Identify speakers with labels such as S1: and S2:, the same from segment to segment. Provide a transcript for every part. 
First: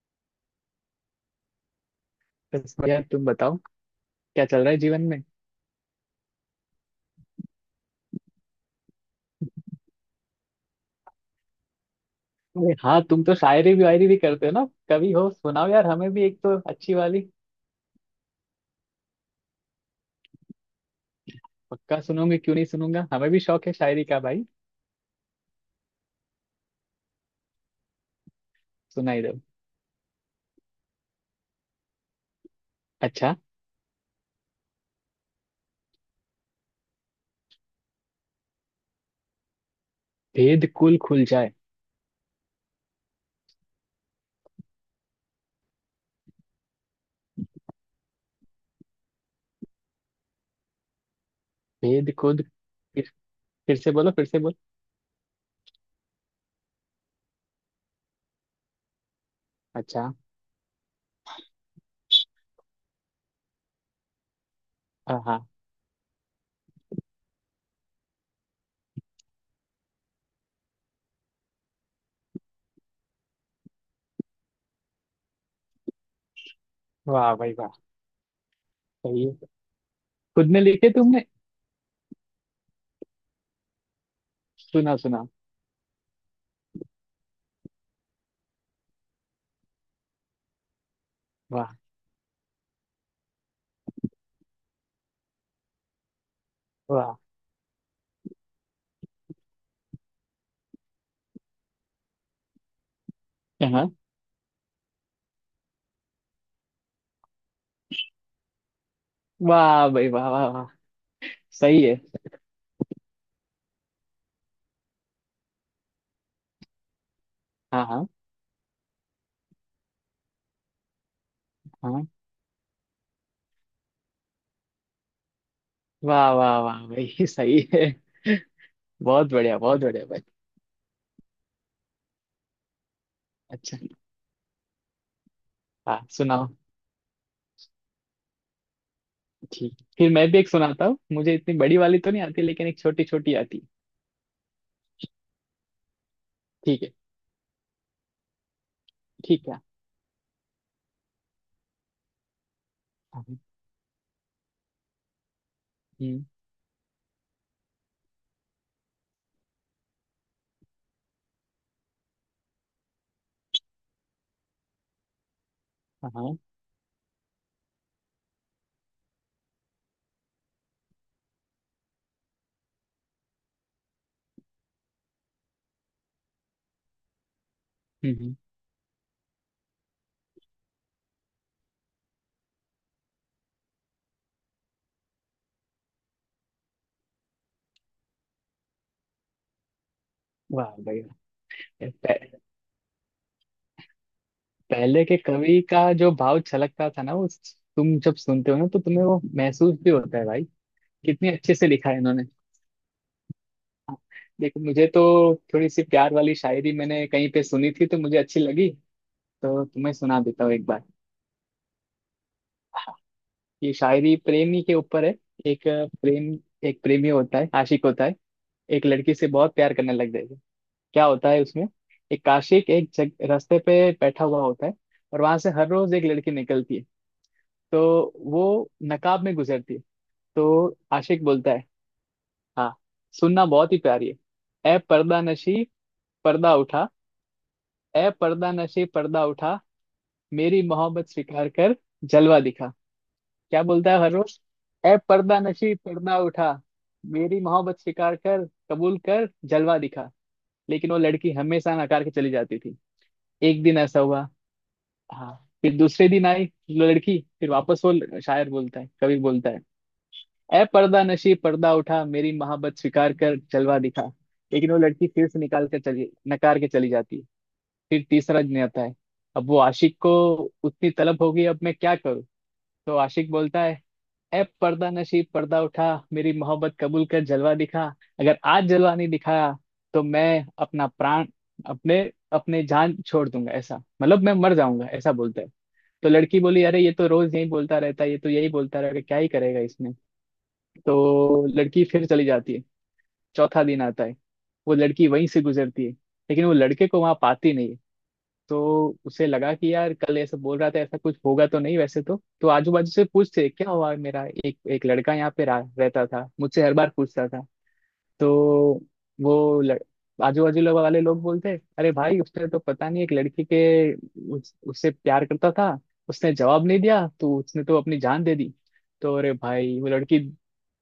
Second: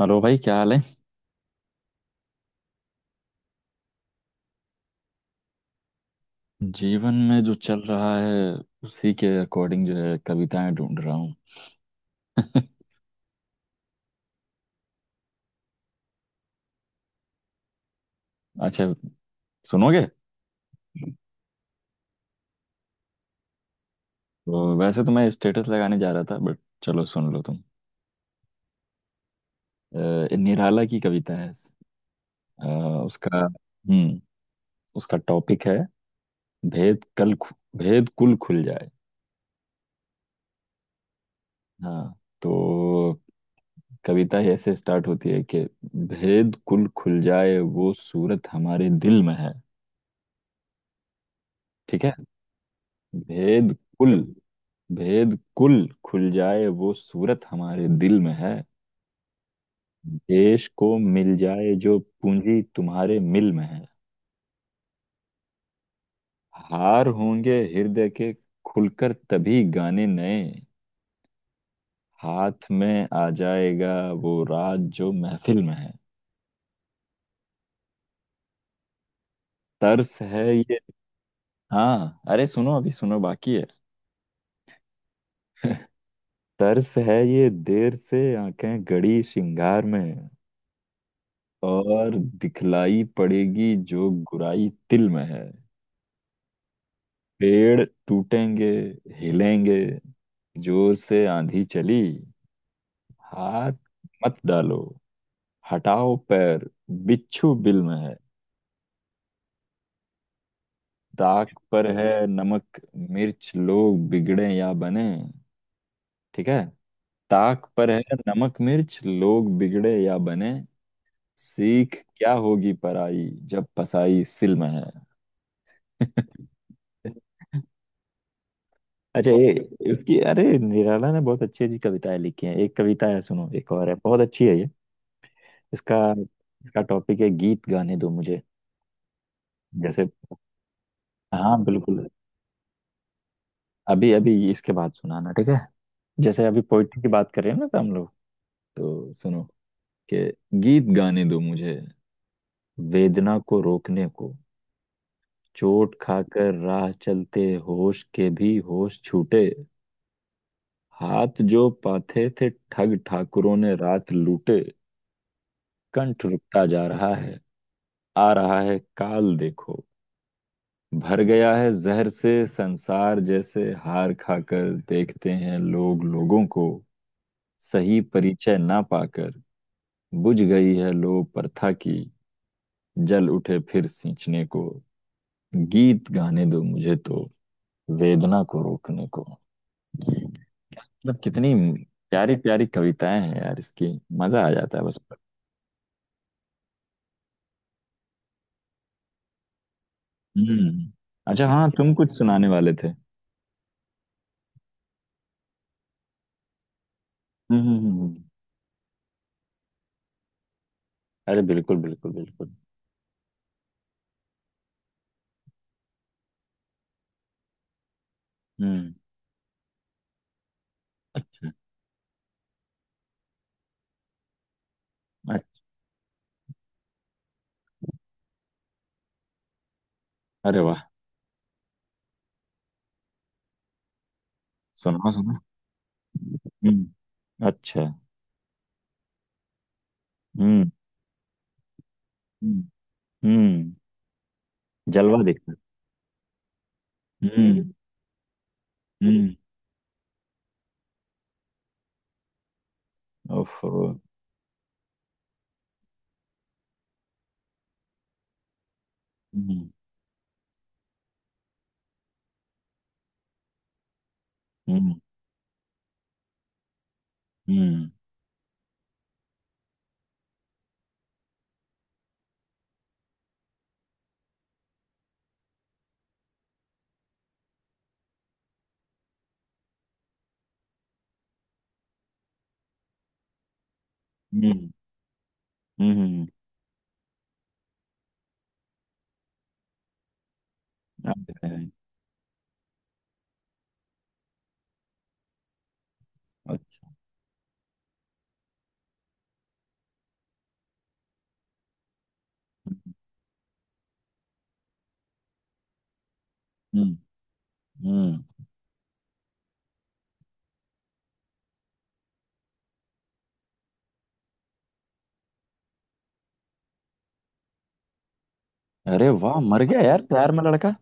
S1: Hello भाई, क्या हाल है।
S2: बस बढ़िया, तुम बताओ। क्या चल रहा है जीवन में?
S1: जीवन में जो चल रहा है उसी के अकॉर्डिंग जो है कविताएं ढूंढ रहा हूँ।
S2: अरे हाँ, तुम तो शायरी भी वायरी भी करते हो ना। कभी हो सुनाओ यार, हमें भी एक तो अच्छी वाली।
S1: अच्छा, सुनोगे?
S2: पक्का सुनोगे क्यों नहीं, सुनूंगा, हमें भी शौक है शायरी का भाई।
S1: तो वैसे तो मैं स्टेटस लगाने जा रहा था, बट चलो सुन लो तुम।
S2: सुनाई दो।
S1: निराला की कविता है। अ,
S2: अच्छा,
S1: उसका उसका टॉपिक है, भेद कल खु- भेद कुल खुल जाए।
S2: भेद कुल खुल जाए।
S1: हाँ, तो कविता ही ऐसे स्टार्ट होती है कि भेद कुल खुल जाए वो सूरत हमारे दिल में है। ठीक है।
S2: भेद खुद। फिर,
S1: भेद
S2: फिर से बोलो,
S1: कुल
S2: फिर से बोलो।
S1: भेद कुल खुल जाए वो सूरत हमारे दिल में है।
S2: अच्छा।
S1: देश को मिल जाए जो पूंजी तुम्हारे मिल में है।
S2: हाँ हाँ।
S1: हार होंगे हृदय के, खुलकर तभी गाने नए, हाथ में आ जाएगा वो राज जो महफिल में है।
S2: वाह भाई वाह, सही है।
S1: तर्स है
S2: खुद ने
S1: ये।
S2: लिखे तुमने?
S1: हाँ अरे, सुनो अभी, सुनो बाकी है।
S2: सुना सुना।
S1: तर्स है ये देर से आंखें गड़ी श्रृंगार में,
S2: वाह
S1: और दिखलाई पड़ेगी जो गुराई तिल में है।
S2: वाह।
S1: पेड़ टूटेंगे, हिलेंगे, जोर से आंधी चली। हाथ
S2: हाँ।
S1: मत डालो, हटाओ पैर, बिच्छू बिल में है।
S2: वाह भाई वाह वाह वाह,
S1: ताक
S2: सही
S1: पर
S2: है।
S1: है नमक मिर्च, लोग बिगड़े या बने। ठीक है। ताक
S2: हाँ
S1: पर है
S2: हाँ।
S1: नमक मिर्च, लोग बिगड़े या बने। सीख
S2: हाँ।
S1: क्या होगी पराई जब पसाई सिल में है।
S2: वाह वाह वाह भाई सही है।
S1: अच्छा
S2: बहुत
S1: ये,
S2: बढ़िया, बहुत बढ़िया
S1: इसकी,
S2: भाई।
S1: अरे निराला ने बहुत अच्छी अच्छी कविताएं लिखी हैं। एक कविता है, सुनो, एक
S2: अच्छा।
S1: और है बहुत अच्छी है ये। इसका
S2: हाँ, सुनाओ।
S1: इसका टॉपिक है, गीत गाने दो मुझे।
S2: ठीक,
S1: जैसे,
S2: फिर मैं भी एक सुनाता हूँ। मुझे
S1: हाँ
S2: इतनी बड़ी वाली
S1: बिल्कुल।
S2: तो नहीं आती, लेकिन एक छोटी छोटी आती।
S1: अभी अभी इसके बाद सुनाना, ठीक है? जैसे अभी
S2: ठीक है।
S1: पोइट्री की बात करें ना, तो हम लोग, तो सुनो,
S2: ठीक है।
S1: कि, गीत गाने दो मुझे,
S2: हाँ।
S1: वेदना को रोकने को। चोट
S2: हम्म।
S1: खाकर राह चलते होश के भी होश छूटे। हाथ जो पाथे थे ठग ठाकुरों ने रात लूटे।
S2: हाँ।
S1: कंठ
S2: हम्म।
S1: रुकता जा रहा है, आ रहा है काल देखो, भर गया है जहर से संसार। जैसे हार खाकर देखते हैं लोग लोगों को, सही
S2: हम्म।
S1: परिचय ना पाकर। बुझ गई है लो प्रथा की, जल उठे फिर सींचने को। गीत गाने दो मुझे तो, वेदना को रोकने को।
S2: वाह भाई
S1: मतलब
S2: वाह।
S1: कितनी प्यारी
S2: पह-
S1: प्यारी कविताएं हैं यार इसकी, मजा आ जाता है बस।
S2: पहले के कवि का जो भाव छलकता था ना वो, तुम जब सुनते हो ना तो तुम्हें वो महसूस भी होता है भाई।
S1: हम्म।
S2: कितने
S1: अच्छा
S2: अच्छे से
S1: हाँ,
S2: लिखा
S1: तुम
S2: है
S1: कुछ
S2: इन्होंने।
S1: सुनाने वाले थे।
S2: देखो, मुझे तो थोड़ी सी प्यार वाली शायरी मैंने कहीं पे
S1: हम्म,
S2: सुनी थी तो मुझे अच्छी लगी। तो तुम्हें सुना देता हूँ एक बार।
S1: अरे बिल्कुल बिल्कुल बिल्कुल।
S2: ये शायरी प्रेमी के ऊपर है। एक प्रेम, एक प्रेमी होता है, आशिक होता है। एक
S1: हम्म।
S2: लड़की से बहुत प्यार करने लग जाएगा। क्या होता है उसमें, एक काशिक एक रास्ते पे बैठा हुआ होता है। और वहां से
S1: अच्छा।
S2: हर रोज एक लड़की निकलती है। तो वो नकाब में गुजरती है।
S1: अरे
S2: तो
S1: वाह,
S2: आशिक बोलता है, हाँ सुनना, बहुत ही प्यारी है। ए
S1: सुनाओ
S2: पर्दा
S1: सुनाओ।
S2: नशी, पर्दा उठा।
S1: हम्म, अच्छा।
S2: ए पर्दा नशी, पर्दा उठा, मेरी
S1: हम्म,
S2: मोहब्बत स्वीकार कर, जलवा
S1: हम्म,
S2: दिखा। क्या
S1: हम्म,
S2: बोलता है हर रोज। ए
S1: जलवा
S2: पर्दा
S1: दिखता
S2: नशी, पर्दा उठा,
S1: है।
S2: मेरी
S1: हम्म,
S2: मोहब्बत स्वीकार कर, कबूल कर,
S1: हम्म।
S2: जलवा दिखा। लेकिन वो लड़की हमेशा नकार के चली जाती थी। एक
S1: ओफो।
S2: दिन ऐसा हुआ, हाँ, फिर दूसरे दिन आई लड़की फिर वापस वो शायर बोलता है, कवि बोलता है,
S1: हम्म,
S2: ए पर्दा नशी पर्दा उठा, मेरी मोहब्बत स्वीकार कर, जलवा दिखा। लेकिन वो
S1: हम्म,
S2: लड़की फिर से निकाल कर चली, नकार के चली जाती है।
S1: हम्म,
S2: फिर तीसरा दिन आता है। अब वो आशिक को उतनी तलब हो गई, अब मैं क्या करूँ। तो आशिक बोलता है, ए पर्दा नशीब पर्दा उठा, मेरी मोहब्बत कबूल कर, जलवा दिखा। अगर आज जलवा नहीं दिखाया, तो मैं अपना प्राण, अपने अपने जान छोड़ दूंगा, ऐसा, मतलब मैं मर
S1: हम्म,
S2: जाऊंगा, ऐसा बोलता है। तो
S1: हम्म।
S2: लड़की बोली, अरे ये तो रोज यही बोलता रहता है, ये तो यही बोलता रहेगा, क्या ही करेगा इसने।
S1: अब दिख
S2: तो
S1: रहा है।
S2: लड़की फिर चली जाती है। चौथा दिन आता है, वो लड़की वहीं से गुजरती है, लेकिन वो लड़के
S1: अच्छा।
S2: को वहां पाती नहीं है। तो उसे लगा कि यार कल ऐसा बोल रहा था, ऐसा कुछ होगा तो नहीं, वैसे तो आजू बाजू से पूछते क्या हुआ, मेरा एक एक लड़का यहाँ पे रहता था, मुझसे हर बार
S1: हम्म,
S2: पूछता था।
S1: हम्म।
S2: तो वो लड़... आजू बाजू लोग वाले लोग बोलते, अरे भाई उसने तो पता नहीं एक लड़की के उससे प्यार करता था, उसने जवाब नहीं दिया तो उसने तो अपनी जान दे दी।
S1: अरे
S2: तो अरे
S1: वाह, मर
S2: भाई
S1: गया
S2: वो
S1: यार
S2: लड़की
S1: प्यार में लड़का।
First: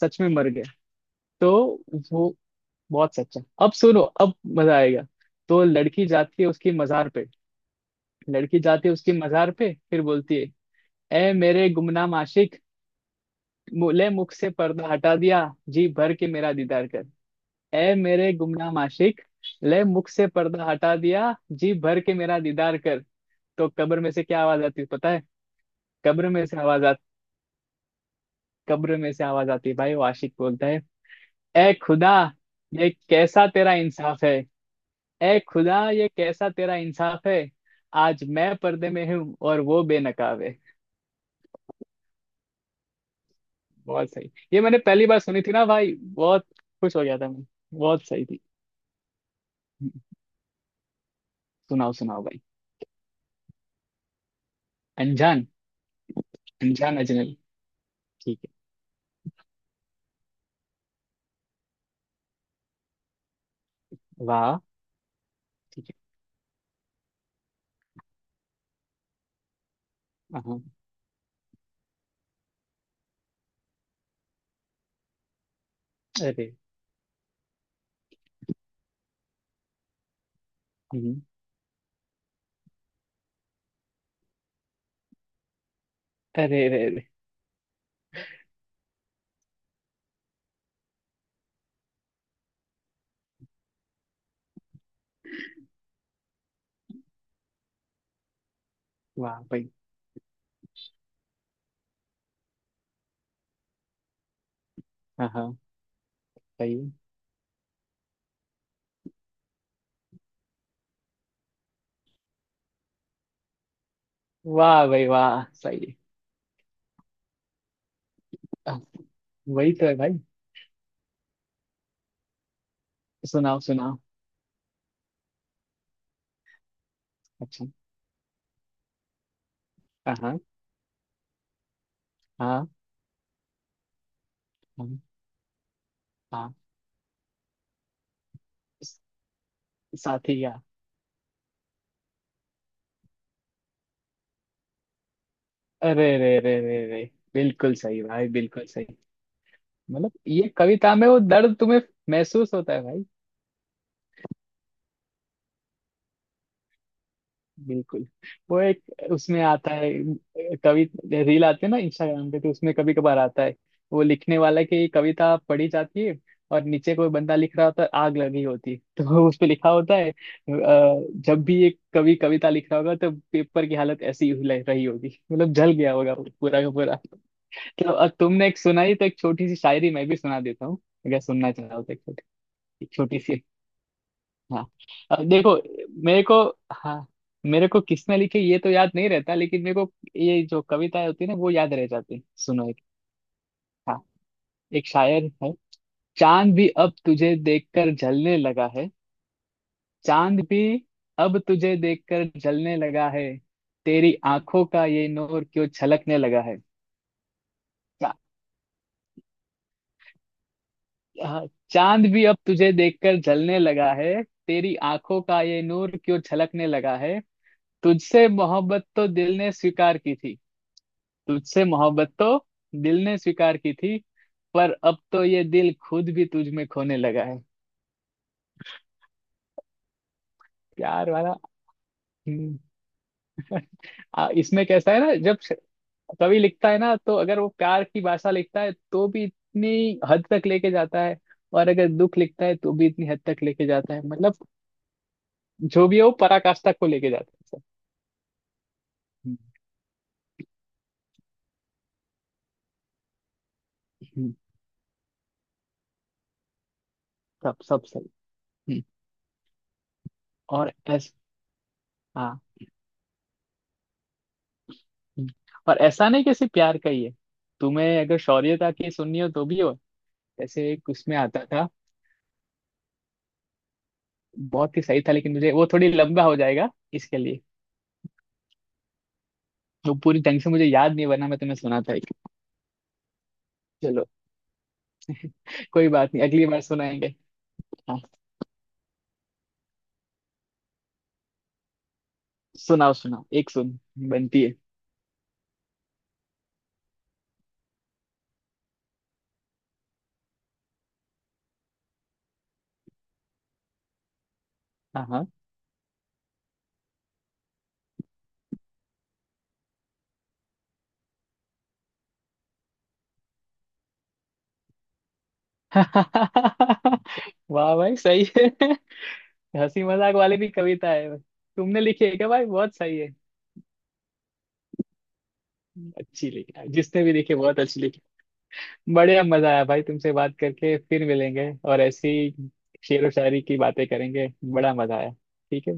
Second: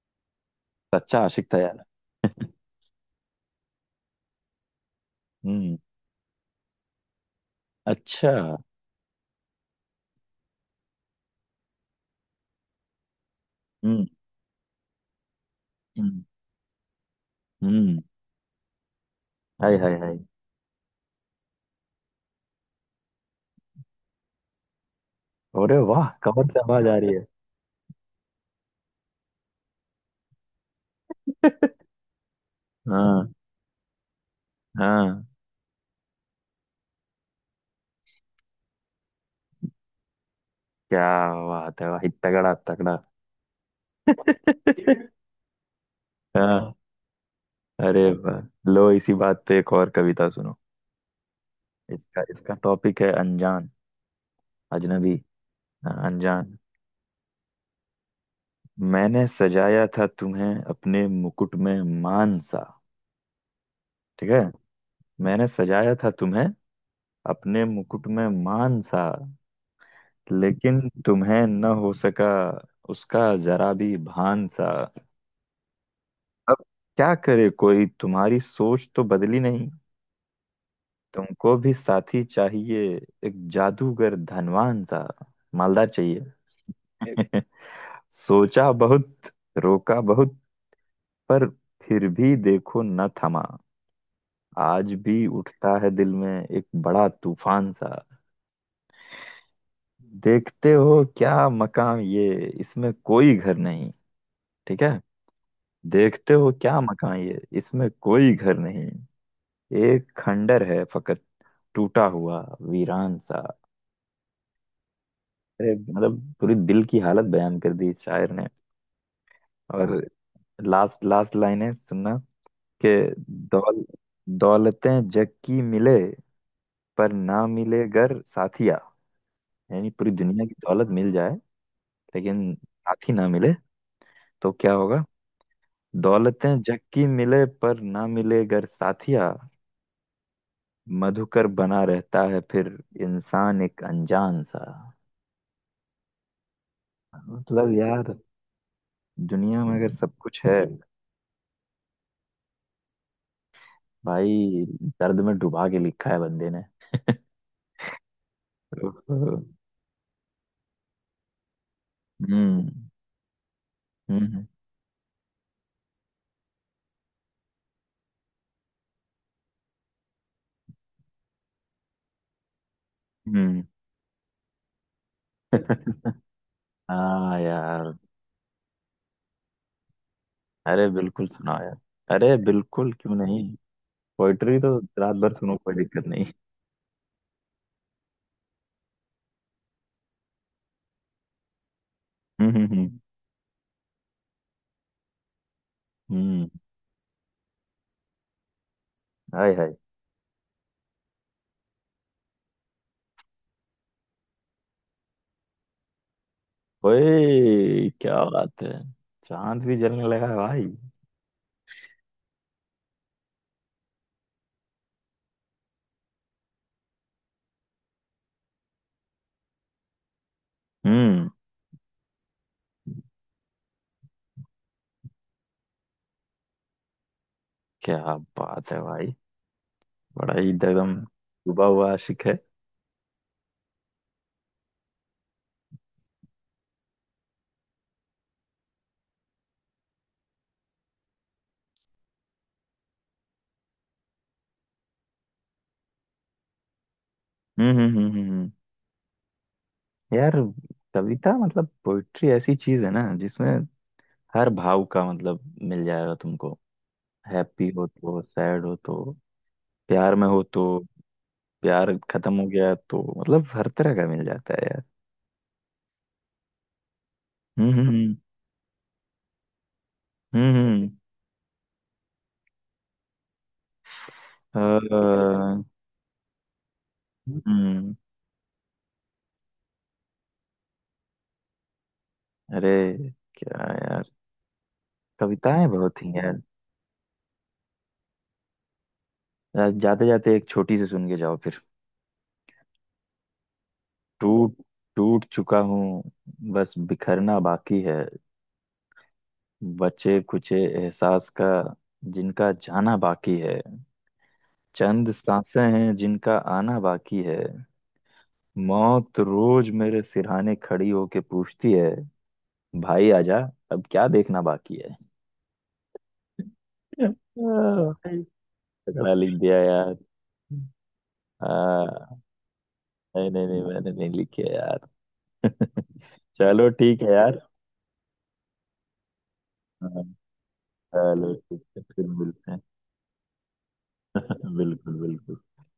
S2: सच में मर गई।
S1: सच्चा आशिक
S2: तो
S1: था यार।
S2: वो बहुत सच्चा, अब सुनो अब मजा आएगा। तो
S1: हम्म।
S2: लड़की जाती है उसकी मजार पे।
S1: अच्छा।
S2: लड़की जाती है उसकी मजार पे, फिर बोलती है, ए मेरे गुमनाम आशिक,
S1: हम्म,
S2: ले मुख से पर्दा हटा दिया, जी भर
S1: हम्म,
S2: के मेरा दीदार कर। ए
S1: हम्म।
S2: मेरे गुमनाम आशिक,
S1: हाय
S2: ले
S1: हाय
S2: मुख
S1: हाय।
S2: से पर्दा हटा दिया, जी भर के मेरा दीदार कर। तो कब्र में से क्या आवाज आती है पता है?
S1: अरे वाह,
S2: कब्र में
S1: कमर
S2: से
S1: से
S2: आवाज
S1: आवाज आ
S2: आती,
S1: रही है।
S2: कब्र में से आवाज आती है भाई, वो आशिक बोलता है, ए खुदा, ये
S1: हाँ,
S2: कैसा तेरा इंसाफ है।
S1: हाँ।
S2: ए खुदा, ये कैसा तेरा इंसाफ है, आज मैं पर्दे में हूँ और वो बेनकाब है।
S1: क्या बात है भाई, तगड़ा तगड़ा।
S2: बहुत सही, ये मैंने पहली बार सुनी थी ना भाई, बहुत
S1: हाँ।
S2: खुश हो गया था मैं। बहुत
S1: अरे
S2: सही थी।
S1: वाह, लो इसी बात पे एक और
S2: हम्म,
S1: कविता सुनो।
S2: सुनाओ
S1: इसका
S2: सुनाओ भाई।
S1: इसका टॉपिक है अनजान, अजनबी।
S2: अनजान।
S1: हाँ, अनजान।
S2: अनजान अजनबी। ठीक
S1: मैंने सजाया था तुम्हें अपने मुकुट में मान सा।
S2: है।
S1: ठीक है।
S2: वाह।
S1: मैंने
S2: ठीक
S1: सजाया था तुम्हें अपने मुकुट में मान सा।
S2: है। हाँ।
S1: लेकिन तुम्हें न हो सका उसका जरा भी भान सा।
S2: अरे।
S1: अब क्या करे कोई, तुम्हारी सोच तो बदली नहीं।
S2: हम्म।
S1: तुमको भी साथी चाहिए, एक जादूगर धनवान सा, मालदार चाहिए।
S2: अरे अरे अरे।
S1: सोचा बहुत, रोका बहुत, पर फिर भी देखो न थमा, आज भी उठता है दिल में एक बड़ा तूफान सा।
S2: वाह भाई।
S1: देखते हो क्या मकाम ये, इसमें कोई घर नहीं। ठीक है।
S2: हाँ हाँ।
S1: देखते हो
S2: सही
S1: क्या
S2: है।
S1: मकान ये, इसमें कोई घर नहीं। एक खंडर है फकत, टूटा हुआ वीरान सा।
S2: वाह भाई वाह,
S1: अरे,
S2: सही है।
S1: मतलब पूरी दिल की हालत बयान कर दी इस शायर ने।
S2: आह, वही तो है
S1: और
S2: भाई।
S1: लास्ट लास्ट लाइन है, सुनना, के,
S2: सुनाओ
S1: दौल
S2: सुनाओ।
S1: दौलतें जग की मिले पर ना
S2: अच्छा।
S1: मिले घर साथिया। यानी पूरी
S2: हाँ हाँ।
S1: दुनिया की दौलत मिल जाए, लेकिन
S2: हाँ।
S1: साथी ना मिले तो क्या
S2: हाँ।
S1: होगा।
S2: हाँ,
S1: दौलतें जग की मिले पर ना मिले घर साथिया,
S2: साथी का।
S1: मधुकर बना रहता है फिर इंसान एक अनजान सा।
S2: अरे अरे अरे अरे अरे।
S1: मतलब
S2: बिल्कुल सही
S1: यार,
S2: भाई, बिल्कुल सही।
S1: दुनिया में अगर
S2: मतलब
S1: सब कुछ
S2: ये
S1: है,
S2: कविता में वो दर्द तुम्हें महसूस होता है भाई।
S1: भाई, दर्द में डुबा के लिखा है बंदे ने।
S2: बिल्कुल। वो एक उसमें
S1: हम्म,
S2: आता है, कवि, रील आते हैं ना इंस्टाग्राम पे, तो उसमें कभी कभार आता है, वो लिखने
S1: हम्म,
S2: वाला की कविता पढ़ी जाती है, और नीचे कोई बंदा लिख रहा होता है आग लगी होती है। तो उस पे लिखा होता है जब भी एक कवि कविता लिख रहा होगा तो
S1: हम्म।
S2: पेपर की हालत ऐसी ही रही होगी, मतलब जल गया होगा वो पूरा का पूरा।
S1: हाँ
S2: तो
S1: यार।
S2: अब तुमने एक सुनाई तो एक छोटी सी शायरी मैं भी सुना देता हूँ,
S1: अरे
S2: अगर
S1: बिल्कुल,
S2: सुनना
S1: सुनाओ
S2: चाहो तो, एक
S1: यार।
S2: छोटी,
S1: अरे बिल्कुल,
S2: एक
S1: क्यों
S2: छोटी
S1: नहीं,
S2: सी।
S1: पोइट्री
S2: हाँ,
S1: तो रात
S2: अब
S1: भर
S2: देखो,
S1: सुनो, कोई दिक्कत
S2: मेरे
S1: नहीं।
S2: को, हाँ, मेरे को किसने लिखी ये तो याद नहीं रहता, लेकिन मेरे को ये जो कविताएं होती है ना वो याद रह जाती।
S1: हम्म, हम्म,
S2: सुनो एक,
S1: हम्म,
S2: हाँ, एक शायर है।
S1: हम्म।
S2: चांद भी अब तुझे देखकर जलने लगा है।
S1: हाय हाय।
S2: चांद भी अब तुझे देखकर जलने लगा है, तेरी आंखों का ये नूर क्यों छलकने लगा है।
S1: ओए
S2: चा,
S1: क्या बात है, चांद भी जलने लगा है भाई।
S2: हाँ, चांद भी अब तुझे देखकर जलने लगा है, तेरी आंखों का ये नूर क्यों छलकने लगा है। तुझसे मोहब्बत तो दिल ने स्वीकार की थी।
S1: हम्म।
S2: तुझसे मोहब्बत तो दिल ने स्वीकार की थी, पर अब तो ये दिल खुद भी तुझ में खोने लगा है।
S1: क्या बात है भाई, बड़ा ही एकदम
S2: प्यार वाला।
S1: डूबा हुआ आशिक है।
S2: हम्म। इसमें कैसा है ना, जब कवि लिखता है ना, तो अगर वो प्यार की भाषा लिखता है तो भी इतनी हद तक लेके जाता है, और अगर दुख लिखता है तो भी इतनी हद तक लेके जाता है, मतलब जो भी है वो पराकाष्ठा को लेके जाता है सब।
S1: हम्म, हम्म, हम्म,
S2: हम्म।
S1: यार, कविता मतलब पोइट्री ऐसी चीज है ना, जिसमें
S2: हम्म।
S1: हर भाव का मतलब मिल जाएगा तुमको।
S2: सब
S1: हैप्पी
S2: सब
S1: हो
S2: सही।
S1: तो, सैड हो
S2: हम्म।
S1: तो, प्यार में हो तो,
S2: और ऐसा,
S1: प्यार खत्म
S2: हाँ,
S1: हो गया तो, मतलब हर तरह का मिल जाता है यार।
S2: हम्म, और ऐसा नहीं कि सिर्फ प्यार का ही है।
S1: हम्म,
S2: तुम्हें
S1: हम्म,
S2: अगर शौर्यता की सुननी हो तो भी हो।
S1: हम्म, हम्म,
S2: जैसे एक उसमें आता था,
S1: अ,
S2: बहुत ही सही था, लेकिन मुझे वो थोड़ी लंबा हो जाएगा इसके लिए।
S1: हम्म,
S2: वो पूरी ढंग से मुझे याद नहीं, बना मैं तुम्हें सुनाता एक,
S1: अरे क्या
S2: चलो
S1: यार, कविताएं
S2: कोई
S1: बहुत ही
S2: बात नहीं,
S1: यार।
S2: अगली बार सुनाएंगे। हाँ,
S1: जाते जाते एक छोटी सी सुन के जाओ फिर।
S2: सुनाओ सुनाओ, एक सुन बनती है।
S1: टूट टूट चुका हूँ, बस बिखरना बाकी है। बचे कुचे एहसास का जिनका जाना बाकी है।
S2: हाँ
S1: चंद
S2: हाँ।
S1: सांसें हैं जिनका आना बाकी है। मौत रोज मेरे सिरहाने खड़ी होके पूछती है, भाई आजा, अब क्या देखना बाकी है। आह।
S2: वाह भाई
S1: भाई,
S2: सही है।
S1: तगड़ा लिख दिया
S2: हंसी
S1: यार।
S2: मजाक वाली भी कविता है, तुमने लिखी है
S1: आह,
S2: क्या भाई? बहुत सही है।
S1: नहीं नहीं नहीं, मैंने नहीं लिखे यार।
S2: अच्छी लिखी है,
S1: चलो ठीक
S2: जिसने भी
S1: है
S2: लिखी
S1: यार।
S2: बहुत अच्छी लिखी। बढ़िया, मजा आया भाई
S1: हाँ,
S2: तुमसे बात करके, फिर
S1: चलो
S2: मिलेंगे
S1: ठीक
S2: और
S1: है, फिर
S2: ऐसी
S1: मिलते हैं।
S2: शेर व शायरी की बातें करेंगे। बड़ा मजा
S1: बिल्कुल
S2: आया।
S1: बिल्कुल।
S2: ठीक है।